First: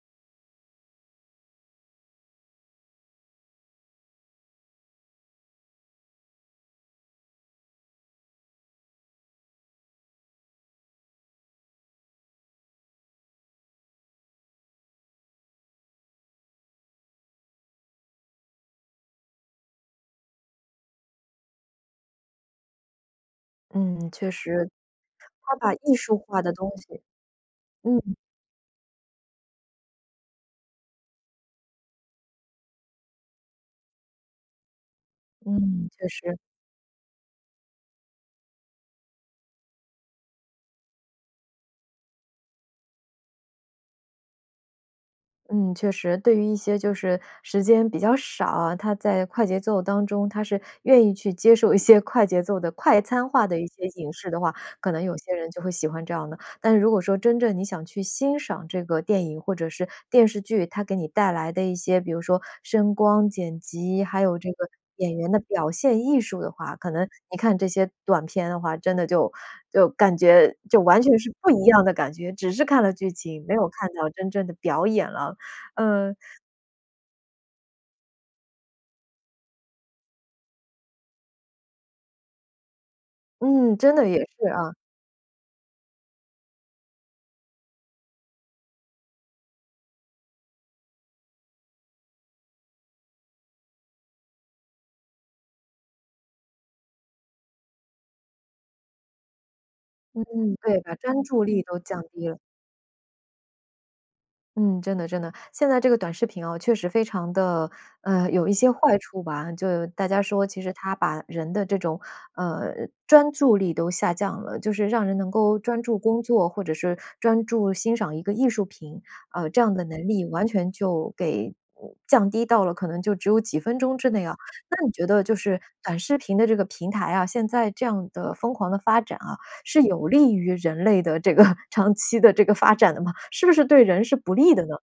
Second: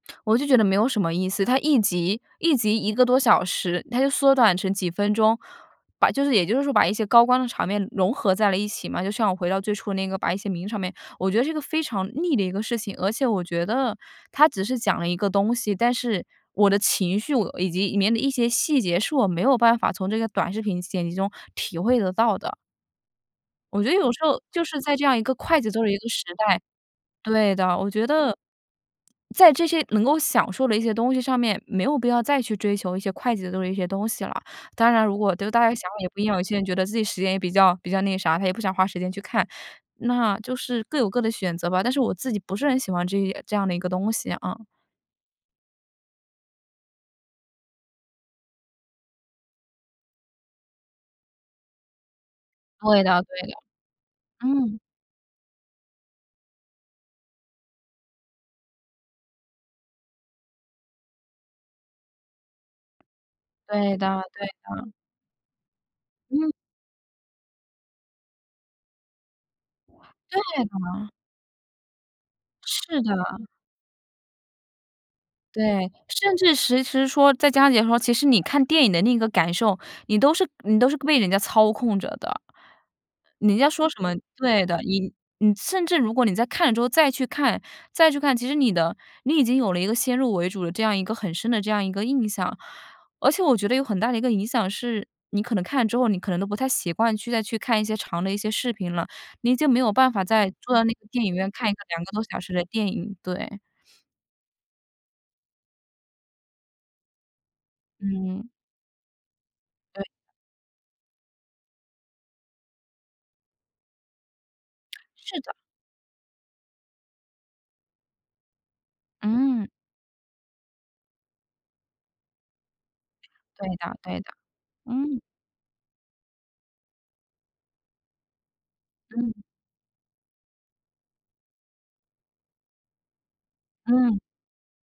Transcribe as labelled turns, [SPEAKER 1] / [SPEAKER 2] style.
[SPEAKER 1] 我就觉得没有什么意思，它1集1集1个多小时，它就缩短成几分钟。把就是也就是说把一些高光的场面融合在了一起嘛，就像我回到最初那个把一些名场面我觉得这个非常腻的一个事情。而且我觉得，它只是讲了一个东西，但是我的情绪，我呃，以及里面的一些细节，是我没有办法从这个短视频剪辑中体会得到的。我觉得
[SPEAKER 2] 嗯，
[SPEAKER 1] 有时
[SPEAKER 2] 确
[SPEAKER 1] 候就
[SPEAKER 2] 实。
[SPEAKER 1] 是在这样一个
[SPEAKER 2] 它
[SPEAKER 1] 快节
[SPEAKER 2] 把
[SPEAKER 1] 奏的
[SPEAKER 2] 艺
[SPEAKER 1] 一个
[SPEAKER 2] 术
[SPEAKER 1] 时
[SPEAKER 2] 化的
[SPEAKER 1] 代
[SPEAKER 2] 东西
[SPEAKER 1] 对的。我觉
[SPEAKER 2] 嗯。
[SPEAKER 1] 得，在这些能够享受的一些东西上面，没有必要再去追求一些快节奏的一些东西了。当然如果，对，大家想
[SPEAKER 2] 嗯，
[SPEAKER 1] 法
[SPEAKER 2] 确
[SPEAKER 1] 也不一样，
[SPEAKER 2] 实。
[SPEAKER 1] 有些人觉得自己时间也比较比较那个啥，他也不想花时间去看，那就是各有各的选择吧。但是我自己不是很喜欢这这样的一个东西。嗯。
[SPEAKER 2] 嗯，确实。对于一些就是时间比较少啊，他在快节奏当中他是愿意去接受一些快节奏的快
[SPEAKER 1] 对的
[SPEAKER 2] 餐
[SPEAKER 1] 对
[SPEAKER 2] 化
[SPEAKER 1] 的。
[SPEAKER 2] 的一些影视的话，
[SPEAKER 1] 嗯。
[SPEAKER 2] 可能有些人就会喜欢这样的。但是如果说真正你想去欣赏这个电影或者是电视剧，它给你带来的一些比如说声光、剪
[SPEAKER 1] 对
[SPEAKER 2] 辑，还
[SPEAKER 1] 的
[SPEAKER 2] 有
[SPEAKER 1] 对
[SPEAKER 2] 这个
[SPEAKER 1] 的。
[SPEAKER 2] 演员的表现艺术
[SPEAKER 1] 嗯。
[SPEAKER 2] 的话，可能你看这些短片的话，真的就就感
[SPEAKER 1] 对
[SPEAKER 2] 觉
[SPEAKER 1] 的。
[SPEAKER 2] 就完全是不一样的感觉。只是看了
[SPEAKER 1] 是
[SPEAKER 2] 剧
[SPEAKER 1] 的。
[SPEAKER 2] 情，没有看到真正的表演了。
[SPEAKER 1] 对，
[SPEAKER 2] 嗯。
[SPEAKER 1] 甚至其实说，在家里的时候，其实你看电影的那个感受，你都是你都是被人家操控着的。人家
[SPEAKER 2] 嗯，
[SPEAKER 1] 说
[SPEAKER 2] 真
[SPEAKER 1] 什
[SPEAKER 2] 的
[SPEAKER 1] 么
[SPEAKER 2] 也是
[SPEAKER 1] 对
[SPEAKER 2] 啊。
[SPEAKER 1] 的，你你甚至如果你在看了之后，再去看，再去看，其实你的你已经有了一个先入为主的这样一个很深的这样一个印象。而且我觉得有很大的一个影响是，你可能看了之后，你可能都不太习惯去再去看一些长的一些视频了，你已经没有办
[SPEAKER 2] 嗯，
[SPEAKER 1] 法再坐
[SPEAKER 2] 对，
[SPEAKER 1] 到
[SPEAKER 2] 把
[SPEAKER 1] 那个
[SPEAKER 2] 专
[SPEAKER 1] 电影
[SPEAKER 2] 注
[SPEAKER 1] 院
[SPEAKER 2] 力
[SPEAKER 1] 看一
[SPEAKER 2] 都
[SPEAKER 1] 个2
[SPEAKER 2] 降
[SPEAKER 1] 个多
[SPEAKER 2] 低了。
[SPEAKER 1] 小时的电影，对。
[SPEAKER 2] 嗯，真的真的。现在这个短视频啊，确实非常的，嗯，
[SPEAKER 1] 嗯。
[SPEAKER 2] 有一些坏处吧。就
[SPEAKER 1] 对。
[SPEAKER 2] 大家说其实它把人的这种，嗯，专注力都下降了。就是让 人能
[SPEAKER 1] 是的。
[SPEAKER 2] 够专注工作，或者是专注欣赏一个艺术品，呃，这
[SPEAKER 1] 嗯。
[SPEAKER 2] 样的能力，完全就给，降低到了可能就只有几
[SPEAKER 1] 对
[SPEAKER 2] 分
[SPEAKER 1] 的
[SPEAKER 2] 钟之
[SPEAKER 1] 对
[SPEAKER 2] 内
[SPEAKER 1] 的，
[SPEAKER 2] 啊。那你觉
[SPEAKER 1] 嗯。
[SPEAKER 2] 得就是短视频的这个平台啊，现在这样的疯狂的发展啊，
[SPEAKER 1] 嗯。
[SPEAKER 2] 是有利于人类的这个长期的这个发展的吗？是不是对人是
[SPEAKER 1] 嗯。
[SPEAKER 2] 不利的呢？